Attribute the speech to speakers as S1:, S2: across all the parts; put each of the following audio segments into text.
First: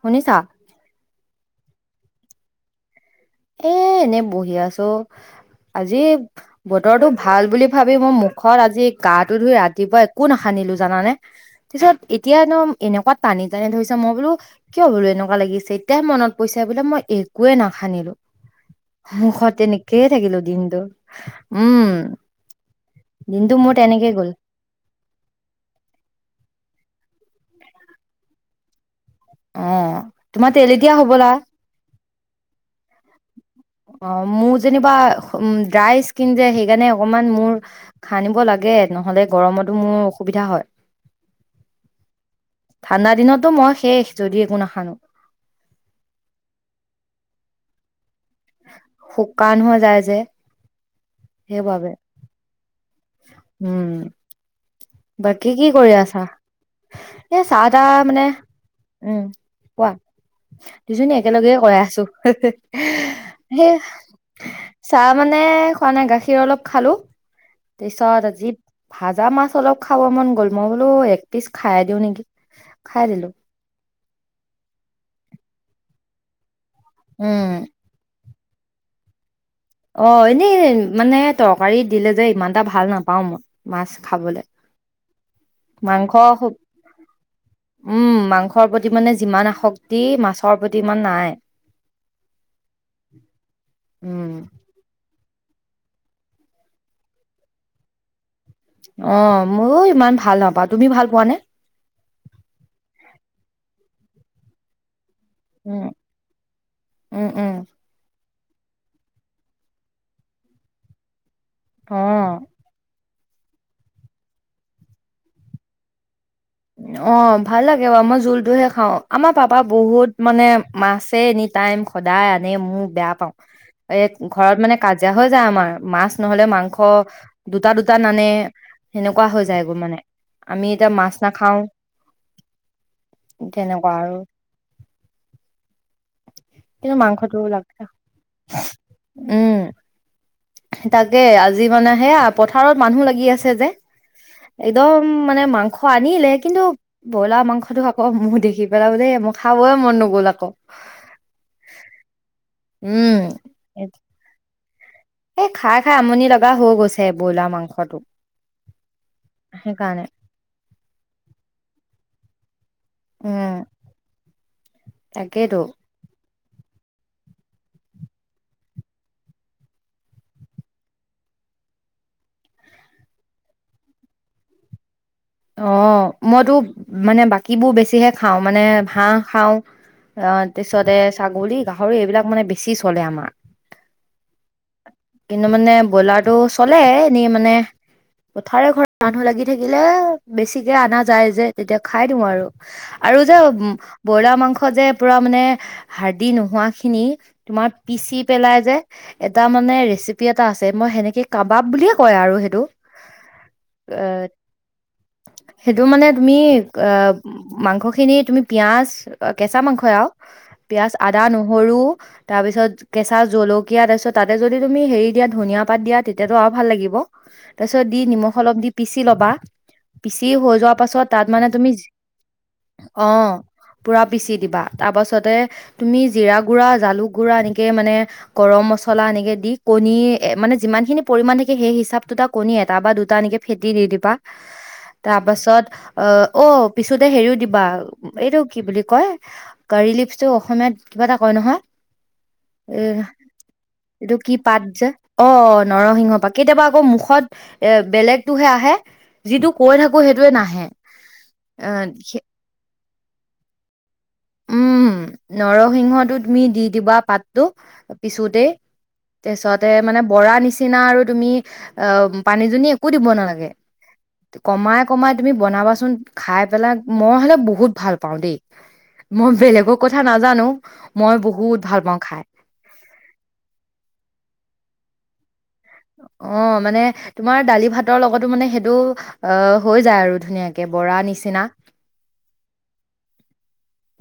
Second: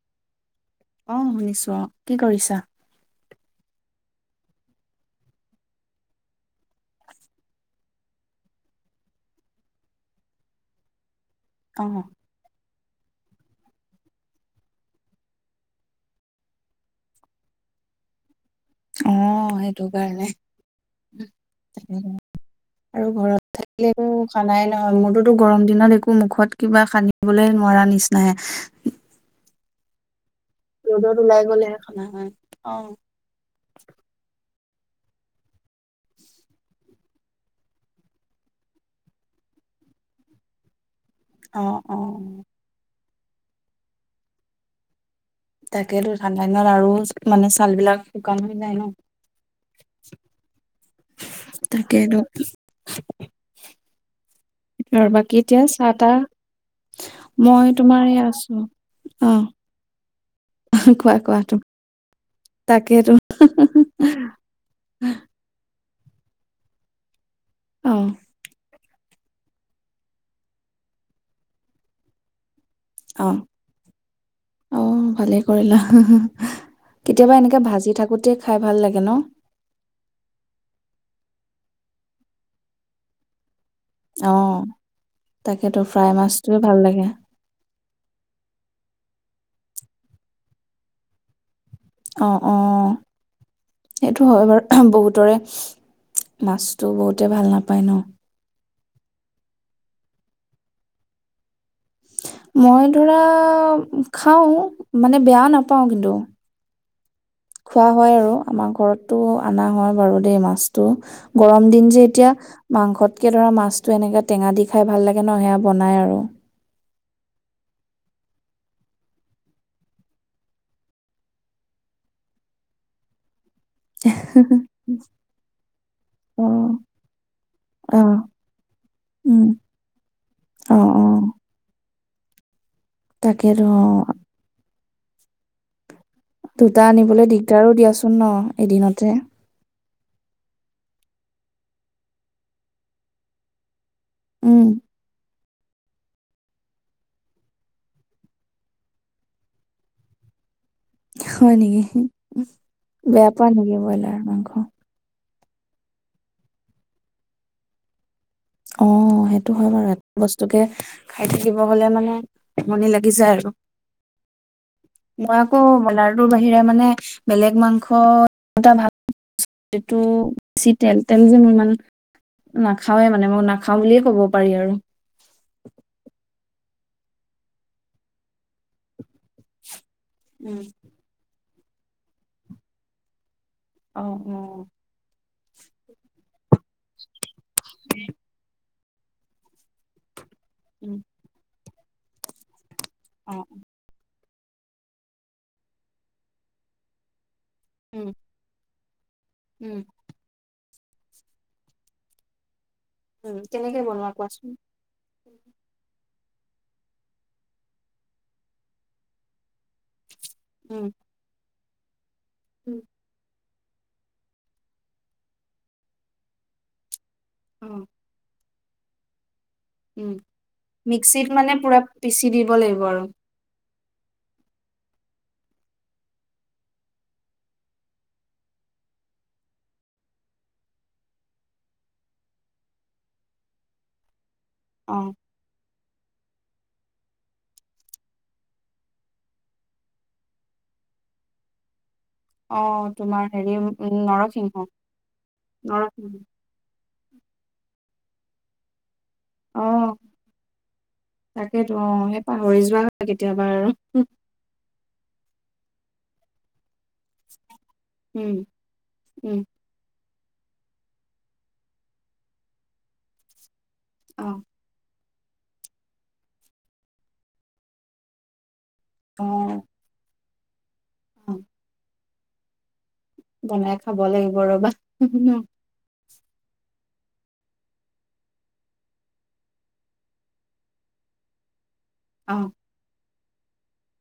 S1: শুনিছা?
S2: অ শুনিছো অ। কি কৰিছা?
S1: এ এনে বহি আছো আজি বতৰটো ভাল বুলি ভাবি মই মুখত আজি গাটো ধুই ৰাতিপুৱা একো নাসানিলো জানানে?
S2: অ
S1: তাৰপিছত এতিয়া এডম - এনেকুৱা টানি টানি ধৰিছে মই বোলো কিয় বোলো এনেকুৱা লাগিছে এতিয় মনত পৰিছে বোলে মই একোৱে নাখানিলো।
S2: অ সেইটো কাৰণে
S1: দিনটো উম
S2: আৰু
S1: দিনটো
S2: ঘৰত
S1: মোৰ
S2: থাকিলেটো
S1: তেনেকেই গ'ল
S2: সানাই নহয় মোৰটোটো গৰম দিনত একো মুখত কিবা সানি - বলে নোৱাৰা নিচিনাহে।
S1: অ তোমাৰ তেলেতীয়া
S2: ৰ'দত
S1: হবলা
S2: ওলাই গ'লেহে সনা হয়। অ।
S1: অ মোৰ- যেনিবা উ ড্ৰাই স্কিন যে সেইকাৰণে অকমান মোৰ সানিব লাগে নহলে গৰমতো মোৰ অসুবিধা হয়।
S2: অ অ।
S1: ঠাণ্ডা দিনতো মই শেষ যদি একো নাসানো।
S2: তাকেতো ঠাণ্ডা দিনত আৰু মানে ছাল বিলাক- শুকান হৈ যায় ন
S1: শুকান হৈ যায় যে। সেইবাবে
S2: তাকেটো।
S1: উম
S2: আৰু বাকী এতিয়া
S1: কি
S2: চাহ
S1: কৰি আছা
S2: তাহ,
S1: এ চাহ
S2: মই
S1: তাহ
S2: তোমাৰ এই
S1: মানে
S2: আছো
S1: উম
S2: অ'।
S1: কোৱা দুজনী
S2: কোৱা কোৱা
S1: একেলগে
S2: তো
S1: কৰাই আছো।
S2: তাকেতো
S1: সেই চাহ মানে খোৱা নাই, গাখীৰ অলপ খালোঁ।
S2: অ
S1: তে চৰ আজি ভাজা মাছ অলপ খাব মন গ'ল, মই বোলো এক পিছ খাই দিওঁ নেকি। খাই দিলোঁ।
S2: আহ ভালেই কৰিলা। কেতিয়াবা
S1: উম
S2: এনেকে ভাজি থাকোতে খাই ভাল লাগে ন?
S1: অ' এনেই মানে তৰকাৰী দিলে যে ইমান এটা ভাল নাপাও মই। মাছ খাবলৈ।
S2: অ তাকেতো ফ্ৰাই
S1: মাংস,
S2: মাছটোৱে ভাল লাগে
S1: উম মাংসৰ প্ৰতি প্ৰতি মানে যিমান আসক্তি মাছৰ প্ৰতি ইমান নাই।
S2: অ' অ' সেইটো
S1: উম,
S2: হয় বাৰু বহুতৰে। মাছটো বহুতে ভাল নাপায় ন।
S1: অ' ময়ো ইমান ভাল নাপাওঁ। তুমি ভাল পোৱানে?
S2: মই ধৰা খাও। মানে বেয়াও নাপাওঁ
S1: উম,
S2: কিন্তু
S1: উম, উম,
S2: খোৱা হয় আৰু। আমাৰ ঘৰতটো অনা হয় বাৰু দেই মাছটো। গৰম দিন যে এতিয়া,
S1: অ',
S2: মাংসত তকে ধৰা মাছটো এনেকে টেঙা দি খাই ভাল লাগে ন সেয়া বনাই আৰু।
S1: অ' ভাল লাগে বাৰু মই জোলটোহে খাও, আমাৰ পাপা বহুত মানে মাছে এনি টাইম সদায় আনে, মোৰ বেয়া পাও। এই ঘৰত মানে কাজিয়া হৈ যায় আমাৰ মাছ নহলে
S2: অ
S1: মাংস দুটা দুটা
S2: অ
S1: নানে সেনেকুৱা হৈ
S2: উম
S1: যায় মানে। আমি এতিয়া মাছ আহ।
S2: তাকে আৰু দুটা
S1: কিন্তু
S2: আনিবলৈ
S1: মাংসটো
S2: দিগদাৰো
S1: লাগে,
S2: দিয়াচোন ন এদিনতে।
S1: উম। তাকে আজি মানে সেয়া, পথাৰত মানুহ লাগি আছে যে।
S2: উম
S1: একদম মানে মাংস খুৱ আনিলে কিন্তু ব্ৰইলাৰ মাংসটো আকৌ ম দেখি পেলাব দেই মই খাবই মন নগ'ল আকৌ।
S2: হয় নেকি?
S1: উম
S2: বেয়া পোৱা নেকি ব্ৰইলাৰ মাংস?
S1: এ খাই খাই আমনি লগা হৈ গৈছে ব্ৰইলাৰ মাংসটো।
S2: অহ সেইটো হয় বাৰু এক
S1: সেইকাৰণে
S2: বস্তুকে খাই থাকিব হলে মানে। আমনি লাগি যায় আৰু।
S1: উম
S2: মই
S1: তাকেইতো
S2: আকৌ ব্ৰয়লা। তোৰ বাহিৰে মানে বেলেগ মাংস একোটা তো বেছি তেল তেল যে মই ইমান নাখাওৱে মানে মই নাখাওঁ বুলিয়ে ক'ব পাৰি আৰু।
S1: অহ মইতো। মানে বাকীবো বেছিহে খাওঁ মানে হাঁহ। খাওঁ অহ
S2: উম,
S1: তাৰপিছতে ছাগলী। গাহৰি এইবিলাক মানে বেছি চলে আমাৰ।
S2: অ', অ',
S1: কিন্তু মানে ব্ৰয়ইলাৰটো। চলে এনেই ম মানে পোঠাৰ ঘৰত। [unintelligible] মানুহ লাগি থাকিলে। বেছিকে
S2: উম,
S1: আনা যায় যে। তেতিয়া খাই দিওঁ আৰু আৰু যে
S2: অ',
S1: উম। ব্ৰইলাৰ মাংস যে পুৰা মানে হাৰ্দিি নোহোৱা খিনি। তোমাৰ
S2: উম,
S1: পিচি পেলাই যে এটা মানে
S2: উম,
S1: ৰেচিপি এ এটা আছে মই সেনেকে কাবাব বুলিয়ে কয় আৰু সেইটো।
S2: উম কেনেকে
S1: এ
S2: বনোৱা কোৱাচোন?
S1: সেইটো মানে তুমি মাংসখিনি তুমি পিঁয়াজ কেঁচা মাংস আৰু
S2: উম,
S1: পিয়াাজ আদ নো নেহৰু তাৰপিছত
S2: উম,
S1: কেঁচা জলুক কীয়া তাৰপিছ তাতে যদি তুমি হৰি দা ধনীয়া পাত দিয়া তেতিয়াতো আৰু ভাল লাগিব। তাৰপিছত
S2: অ',
S1: দি নিমখ অলপ দি। পিচি ল'বা।
S2: উম,
S1: পিচি হৈ যোৱাৰ পাছত তাত
S2: মিক্সিত মানে
S1: তুমি
S2: পুৰা পিচি দিব লাগিব
S1: অ
S2: আৰু।
S1: পুৰা পিচি দিবা, তাৰ পাছতে তুমি জিৰা গুড়া, জালুক গুড়া, এনেকে মানে গৰম মছলা, এনেকে দি কণী মানে যিমানখিনি পৰিমান থাকে সেই হিচাপটোটে কণী এটা বা দুটা এনেকে ফেটি দি দিবা।
S2: অ',
S1: তাৰ পাছত অ', অ' পিছোতে হেৰিও দিবা, এইটো কি বুলি কয় কাৰী লিপচটো অসমীয়াত কিবা এটা কয় নহয়।
S2: অ',
S1: এহ্,
S2: তোমাৰ হেৰি উম,
S1: এইটো কি
S2: নৰসিংহ,
S1: পাত যে, অ' নৰসিংহ পাত, কেতিয়াবা আকৌ মুখ বেলেগটো হে আহে। যিটো কৈ
S2: অ'
S1: থাকো সেইটোৱে নাহে
S2: তাকেইেতো অ'
S1: এ
S2: সেই পাহৰি যোৱা হয় কেতিয়াবা আৰু।
S1: উম নৰসিংহটো তুমি দি দিবা পাতটো।
S2: উম,
S1: পিছোতে,
S2: উম,
S1: তাৰছতে মানে বৰা নিচিনা আৰু তুমি, অ' পানীচানী একো দিব নালাগে,
S2: অ',
S1: কমাই কমাই তুমি বনাবাচোন, খাই পেলাই মই হ'লে বহুত ভাল পাওঁ দেই। মই
S2: অ',
S1: বেলেগৰ কথা নাজো নাজানো। মই
S2: অ',
S1: বহুত ভাল পাওঁ খাই।
S2: বনাই খাব লাগিব ৰ'বা।
S1: অ' মানে তোমাৰ দালি ভাতৰ লগতো মানে সেইটো অ' হৈ যায় আৰু ধুনীয়াকে বৰা নিচিনা।
S2: আহ।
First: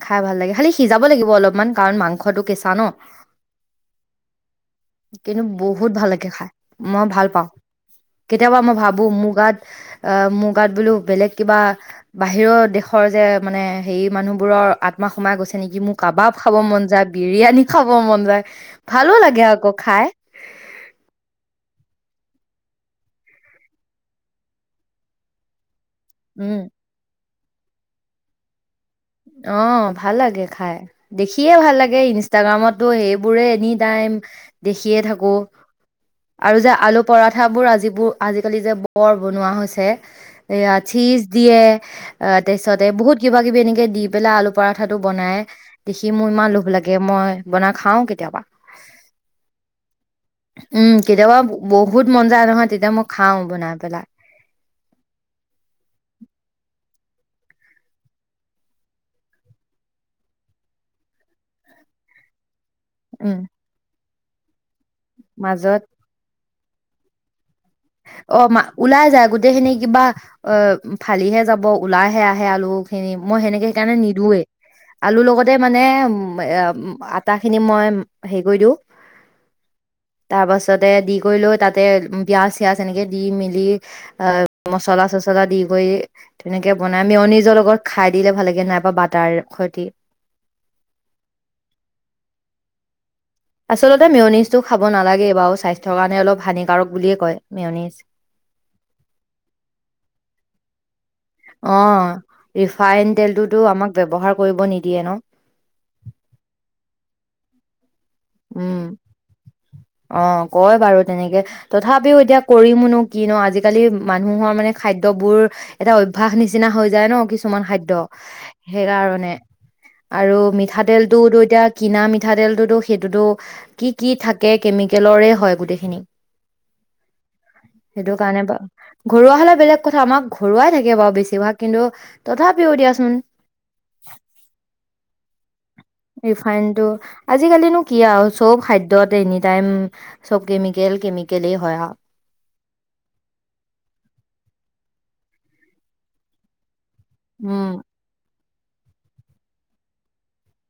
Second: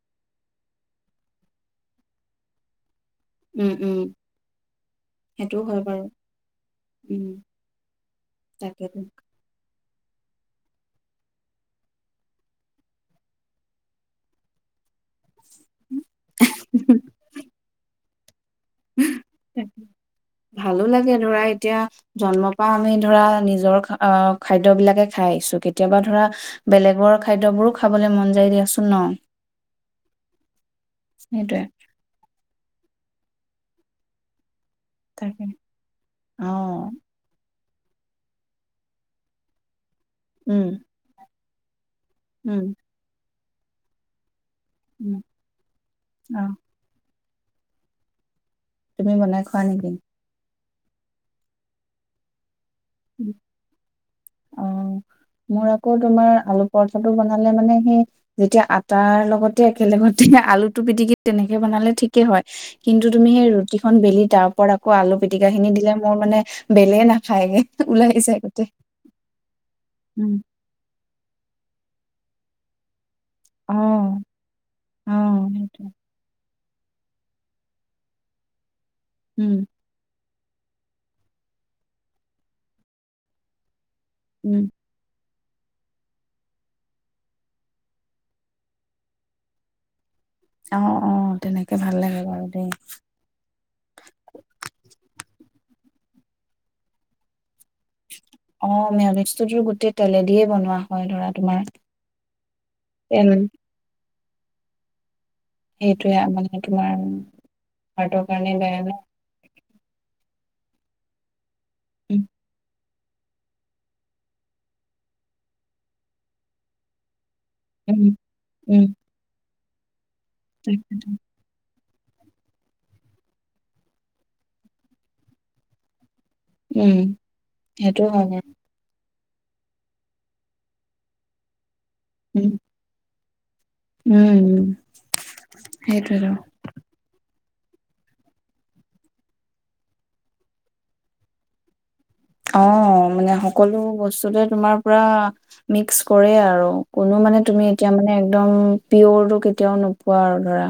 S1: খাই ভাল লাগে খালি সিজাব লাগিব অলপমান, কাৰণ মাংসটো কেঁচা ন।
S2: উম, উম,
S1: কিন্তু
S2: সেইটো হয়
S1: বহুত
S2: বাৰু
S1: ভাল লাগে খাই, মই
S2: উম,
S1: ভাল পাওঁ। কেতিয়াবা মই
S2: তাকেতো
S1: ভাবো মোৰ গাত অ' মোৰ গাত বোলো বেলেগ কিবা বাহিৰৰ দেশৰ যে মানে হেৰি মানুহ বোৰৰ আত্মা সোমাই গৈছে। মোৰ কাবাব খাব মন যায়, বিৰিয়ানী খাব মন যায়। ভালো লাগে আকৌ খাই
S2: ভালো লাগে ধৰা এতিয়া। জন্মৰ পৰা আমি ধৰা নিজৰ আহ খাদ্য বিলাকে খাই আহিছো কে। কেতিয়াবা ধৰা
S1: উম
S2: বেলেগৰ খাদ্যবোৰো খাবলৈ মন যায় দিয়াচোন। ন
S1: অ' ভাল লাগে খাই, দেখিয়ে
S2: সেইটোৱে
S1: ভাল লাগে ইনষ্টাগ্ৰামত। তো সেইবোৰে এনি টাইম দেখিয়ে থাকো,
S2: তাকে
S1: আৰু যে
S2: অ',
S1: আলু পঠাবোৰ আজি যিবোৰ আজিকালি যে বৰ বনোৱা হৈছে।
S2: উম,
S1: এয়া চি দিয়ে। অ'
S2: উম,
S1: তাৰিছতে বহুত কিবা কিব এনেকৈ দি পেলাই পৰাঠাটো
S2: উম,
S1: বনাই দেখি মোৰ ইমান
S2: অ',
S1: লোভ লাগে। মই বনাই খাওঁ কেতিয়াবা।
S2: তুমি বনাই খোৱা নেকি?
S1: উম কেতিয়াবা বহুত মন যায় নহয়। তেতিয়া মই খাও বনাই পেলাই
S2: অ' মোৰ আকৌ তোমাৰ আলু পৰঠা [unintelligible] বনালে মানে সেই যেতিয়া আটাৰ লগতে একেলগতে আলুটো পিটিকি তেনেকে বনালে ঠিকেই হয় কিন্তু তুমি
S1: উম
S2: সেই ৰুটিখন বেলি তাৰ পৰা আকৌ আলু পিটিকা খিনি
S1: মাজত
S2: দিলে মোৰ মানে বেলে নাখায় গে
S1: অ', মা ওলাই যায় গোটেই খিনি কিবা
S2: উম
S1: অ' ফালিহে যাব ওলাই সে আহে আলু [unintelligible] মই সেনেকে
S2: অ
S1: সেইকাৰণে নিদোয়ে
S2: অ
S1: আলুৰ লগতে মানে
S2: সেইটো
S1: উম আটা খিনি মই হেৰি কৰি দিওঁ।
S2: উম।
S1: তাৰ পাছতে দি কৰি লৈ তাতে পিয়াজ পিয়াজ এনেকে দি মেলি অ
S2: উম
S1: মচলা চচ লা দি কৰি ধুনীয়া কে বনাই নিজৰ লগত খাই দিলে ভাল লাগে নাই পা বাটাৰ খতি।
S2: আহ অ তেনেকে ভাল লাগে বাৰু দেই।
S1: আচলতে মেয়নিজটো খাব নালাগে বাৰু স্বাস্থ্যৰ কাৰণে অলপ হানিকাৰক বুলিয়ে কয়। মেয়নিজ
S2: অ মেইনিছটো গোটেই তেলে দিয়ে বনোৱা হয় ধৰা। তোমাৰ
S1: অ ৰিফাইন
S2: তেল
S1: তেলটোতো আমাক ব্যৱহাৰ কৰিব নিদিয়ে ন।
S2: সেইটোৱে মানে তোমাৰ পেটৰ কাৰণে বেয়া
S1: উম
S2: যে।
S1: অ কয় বাৰু তেনেকে
S2: উম
S1: তথাপিও এতিয়া কৰিমনো কি ন আজিকালি মানুহৰ মানে খাদ্য বোৰ এটা অভ্যাস নিচিনা হৈ যায় ন কিছু কিছুমান খাদ্য
S2: উম উম
S1: সেইকাৰণে আৰু
S2: তাকেটো।
S1: মিঠাতেলটো দুইতিয়া কিনা মিঠাতেলটো দোখ সেইটোতো কি কি থাকে? কেমিকেলৰে হয় গোটেইখিনি।
S2: উম সেইটো হয়
S1: কাৰণে বা ঘৰুৱা হ'লে বেলেগ কথা, আমাক ঘৰুৱাই থাকে বাৰু বেছিভাগ কিন্তু
S2: উম
S1: তথাপিও দিয়াচোন-
S2: উম। সেইটোৱেতো
S1: ফাইণ্ড তো আজিকালিনো কি আৰু চব খাদ্যত এনি টাইম চব কেমিকেল কেমিকলে হয় আৰু
S2: অঁ মানে সকলো বস্তুতে তোমাৰ পৰা মিক্স কৰে আৰু কোনো মানে তুমি
S1: উম
S2: এতিয়া মানে একদম পিয়ৰটো কেতিয়াও নোপোৱা আৰু ধৰা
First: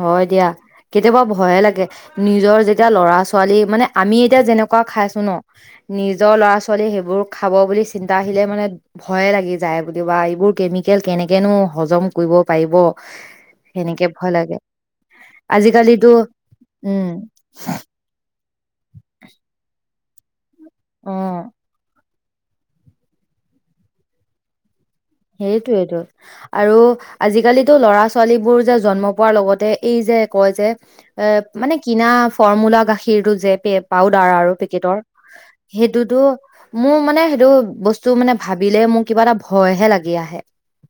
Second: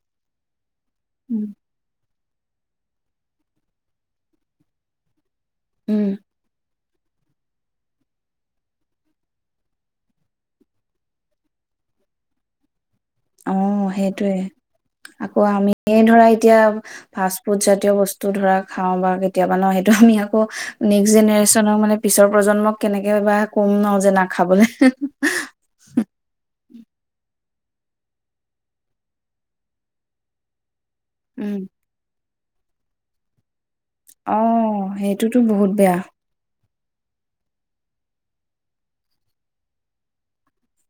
S1: হয় দিয়া। কেতিয়াবা
S2: উম
S1: ভয়ে লাগে নিজৰ যেতিয়া ল'ৰা ছোৱালী মানে আমি এতিয়া যেনেকুৱা খাইছো ন
S2: উম,
S1: নিজৰ ল'ৰা ছোৱালী লৰা ছোৱালী সেইবোৰ খাব বুলি চিন্তা আহিলে মানে ভয়ে লাগি যায় কিবা এইবোৰ কেমিকেল কেনেকেনো হজম কৰিব পাৰিব।
S2: অ
S1: সেনেকে ভয়
S2: সেইটোয়ে
S1: লাগে।
S2: আকৌ আমি
S1: আজিকালিতো
S2: ধৰা এতিয়া
S1: উম
S2: ফাষ্ট ফুড জাতীয় বস্তু ধৰক খাওঁ বাৰো কেতিয়াবা ন [unintelligible] আক নেক্স
S1: অ
S2: জেনেৰেশ্যনৰ মানে পিছৰ প্ৰজন্মক কেনেকে বা কম আৰু যে নাখাবলে।
S1: ত ল'ৰা, ছোৱালীবোৰ যে জন্ম পোৱাৰ লগতে, এই যে কয় যে অ',
S2: উম
S1: মানে কিনা ফৰ্মুলা গাখীৰটো যে পেপ পাউদাৰ
S2: অ
S1: আৰু পেকেটৰ,
S2: সেইটোতো বহুত বেয়া
S1: সেইটোতো মোৰ মানে সেইটো বস্তু মানে ভাবিলে মোৰ কিবা এটা ভয়হে লাগে। লাগি আহে।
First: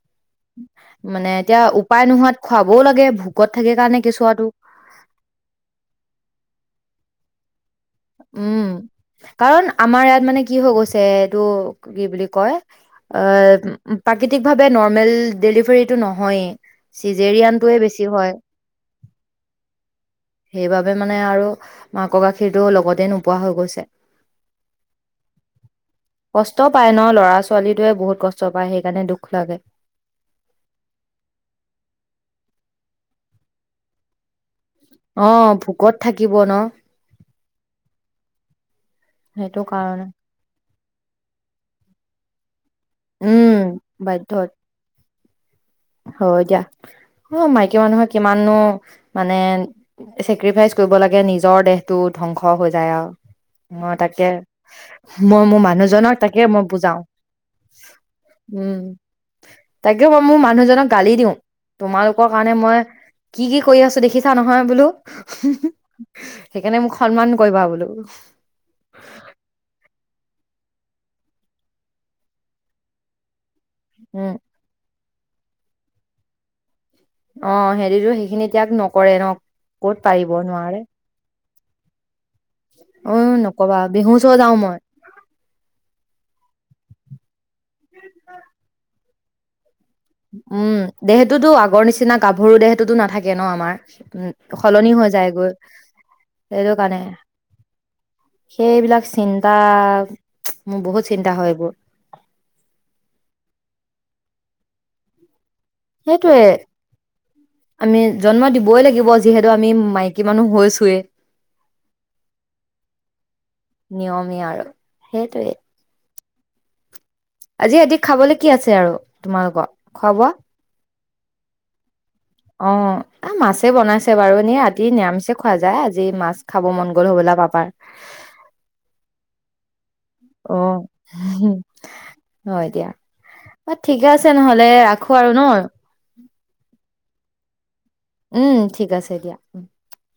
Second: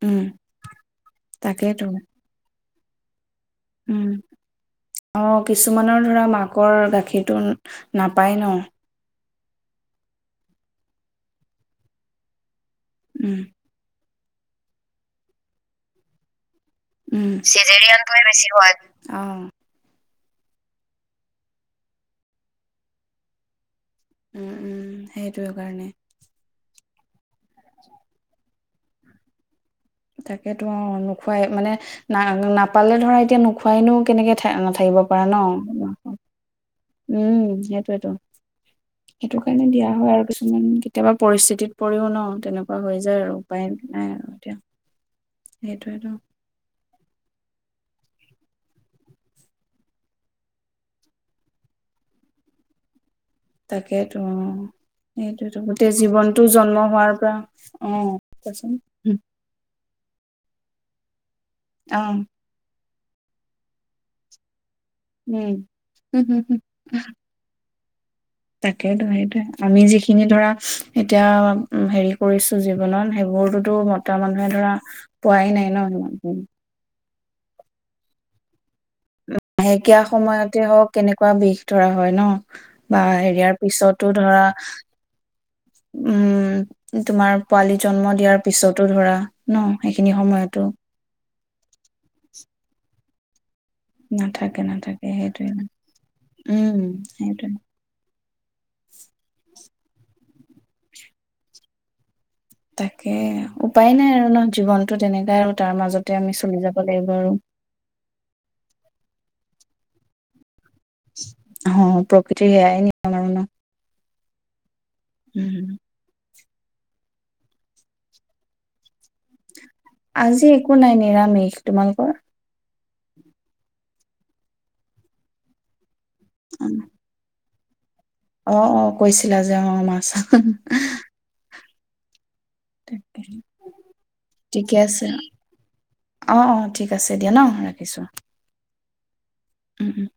S2: উম
S1: মানে এতিয়া
S2: তাকেইতো
S1: উপায় নোহোৱাত খাবও লাগে ভোখো
S2: উম। অ', কিছুমানৰ ধৰা মাকৰ গাখীৰ তো নাপায় ন।
S1: উম কাৰণ আমাৰ ইয়াত মানে কি হৈ গৈছে, এইটো কি বুলি কয় অ', উম প্ৰাকৃতিকভাৱে নৰ্মেল ডেলিভাৰীটো নহয়েই।
S2: উম,
S1: চিজেৰিয়ানটোৱে বেছি হয়
S2: অঁ।
S1: সেইবাবে মানে আৰু মাকৰ গাখীৰতটো লগত তে নোপোৱা হৈ গৈছে।
S2: উম, উম সেইটোয়ে কাৰণে।
S1: কষ্ট পায় ন ল'ৰা ছোৱালীটোৱে বহুত কষ্ট পায়, সেইকাৰণে দুখ লাগে।
S2: তাকেতো অ', নোখোৱাই মানে না নাপালে ধৰা এতিয়া নোখোৱাইনো কেনেকে নাথাকিব পাৰা ন
S1: অ', ভোকত থাকিব ন।
S2: উম, সেইটোয়েইটো। সেইটো কাৰণে দিয়া হয় আৰু কিছুমান। উম, কেতিয়াবা পৰিস্থিতিত পৰিও ন তেনেকুৱা। অ হৈ যায় আৰু
S1: উম,
S2: উপায় নাই আৰু
S1: বাধ্যত
S2: এতিয়া। সেইটোয়েতো
S1: হয় দিয়া। অ', মাইকী মানুহৰ কিমানো মানে চেক্ৰিফাইচ কৰিব লাগে নিজৰ দেহটো ধ্বংস হৈ যায় আৰু। মই
S2: তাকেইতো
S1: তাকে
S2: অ,
S1: মই
S2: সেইটোয়েইটো।
S1: মোৰ
S2: গোটেই
S1: মানুহজনক তাকে
S2: জীৱনটো
S1: মই
S2: জন্ম
S1: বুজাও।
S2: হোৱাৰ পৰা, অ',
S1: উম,
S2: কোৱাচোন।
S1: তাকে মই মোৰ মানুহজনক গালি দিওঁ।
S2: অ
S1: তোমালোকৰ কাৰণে মই কি-কি কৰি আছো দেখিছা নহয় বোলো।
S2: উম উম, হুম, হুম,
S1: সেইকাৰণে মোক সন্মান কৰিবা বোলো। উফ
S2: তাকেইতো সেইটোয়ে আমি যি খিনি ধৰা এতিয়া হেৰি কৰিছো জীৱনত সেইবোৰতো। টো মতা
S1: উম,
S2: মানুহে ধৰা পোৱাই নাই ন
S1: অ হেৰিতো সেইখিনি তাগ নক
S2: মাহেকীয়া সময়তে হওক কেনেকুৱা বিষ ধৰা হয় ন বা
S1: অ'
S2: হেৰিয়াৰ
S1: নকবা
S2: পিছতো
S1: বিহু ওচৰ
S2: ধৰা
S1: যাও মই।
S2: উম তোমাৰ পোৱালি জন্ম দিয়াৰ পিছতো ধৰা। ন সেইখিনি সময়তো
S1: উম দেহত। টোতো আগৰ নিচিনা গাভৰু দেহততো নাথাকে ন আমাৰ।
S2: নাথাকে
S1: উ সলনি
S2: নাথাকে
S1: হৈ যায়
S2: সেইটোৱে
S1: গৈ
S2: উম,
S1: সেইটো কাৰণে
S2: সেইটোৱে
S1: সেইবিলাক চিন্তা। মোৰ বহুত চিন্তা হয় সেইবোৰ।
S2: তাকে উপায় নাই আৰু নহ জীৱনতো তেনেকা আৰু তাৰ মাজতে আমি
S1: সেইটোৱে
S2: চলি যাব লাগিব আৰু
S1: আমি জন্ম দিবই লাগিব। যিহেতু আমি মাইকী মানুহ হৈ
S2: অ প্ৰকৃতিৰ সেয়াই নিয়ম আৰু ন।
S1: নিয়মেই আৰু। সেইটোৱে,
S2: উম,
S1: আজি সিহঁতি খাবলৈ কি আছে আৰু তোমালোকৰ খোৱা বোৱা?
S2: আজি একো নাই-নাই। নিবামিখ' তোমালোকৰ
S1: অ মাছে বনাইছে বাৰু এনে ৰাতি নিৰামিছে খোৱা যায় আজি। আজি মাছ খাব মন গ'ল হ'বলা পাপাৰ।
S2: অ-অ কৈছিলা যে অ' মা
S1: অ'। [inaudible] হয় দিয়া।
S2: তাকে
S1: অ' ঠিকে আছে নহ'লে
S2: ঠিকে আছে
S1: ৰাখো আৰু ন,
S2: অ অ ঠিক আছে দিয়া ন ৰাখিছো
S1: উম। ঠিক আছে দিয়া।
S2: উম উম।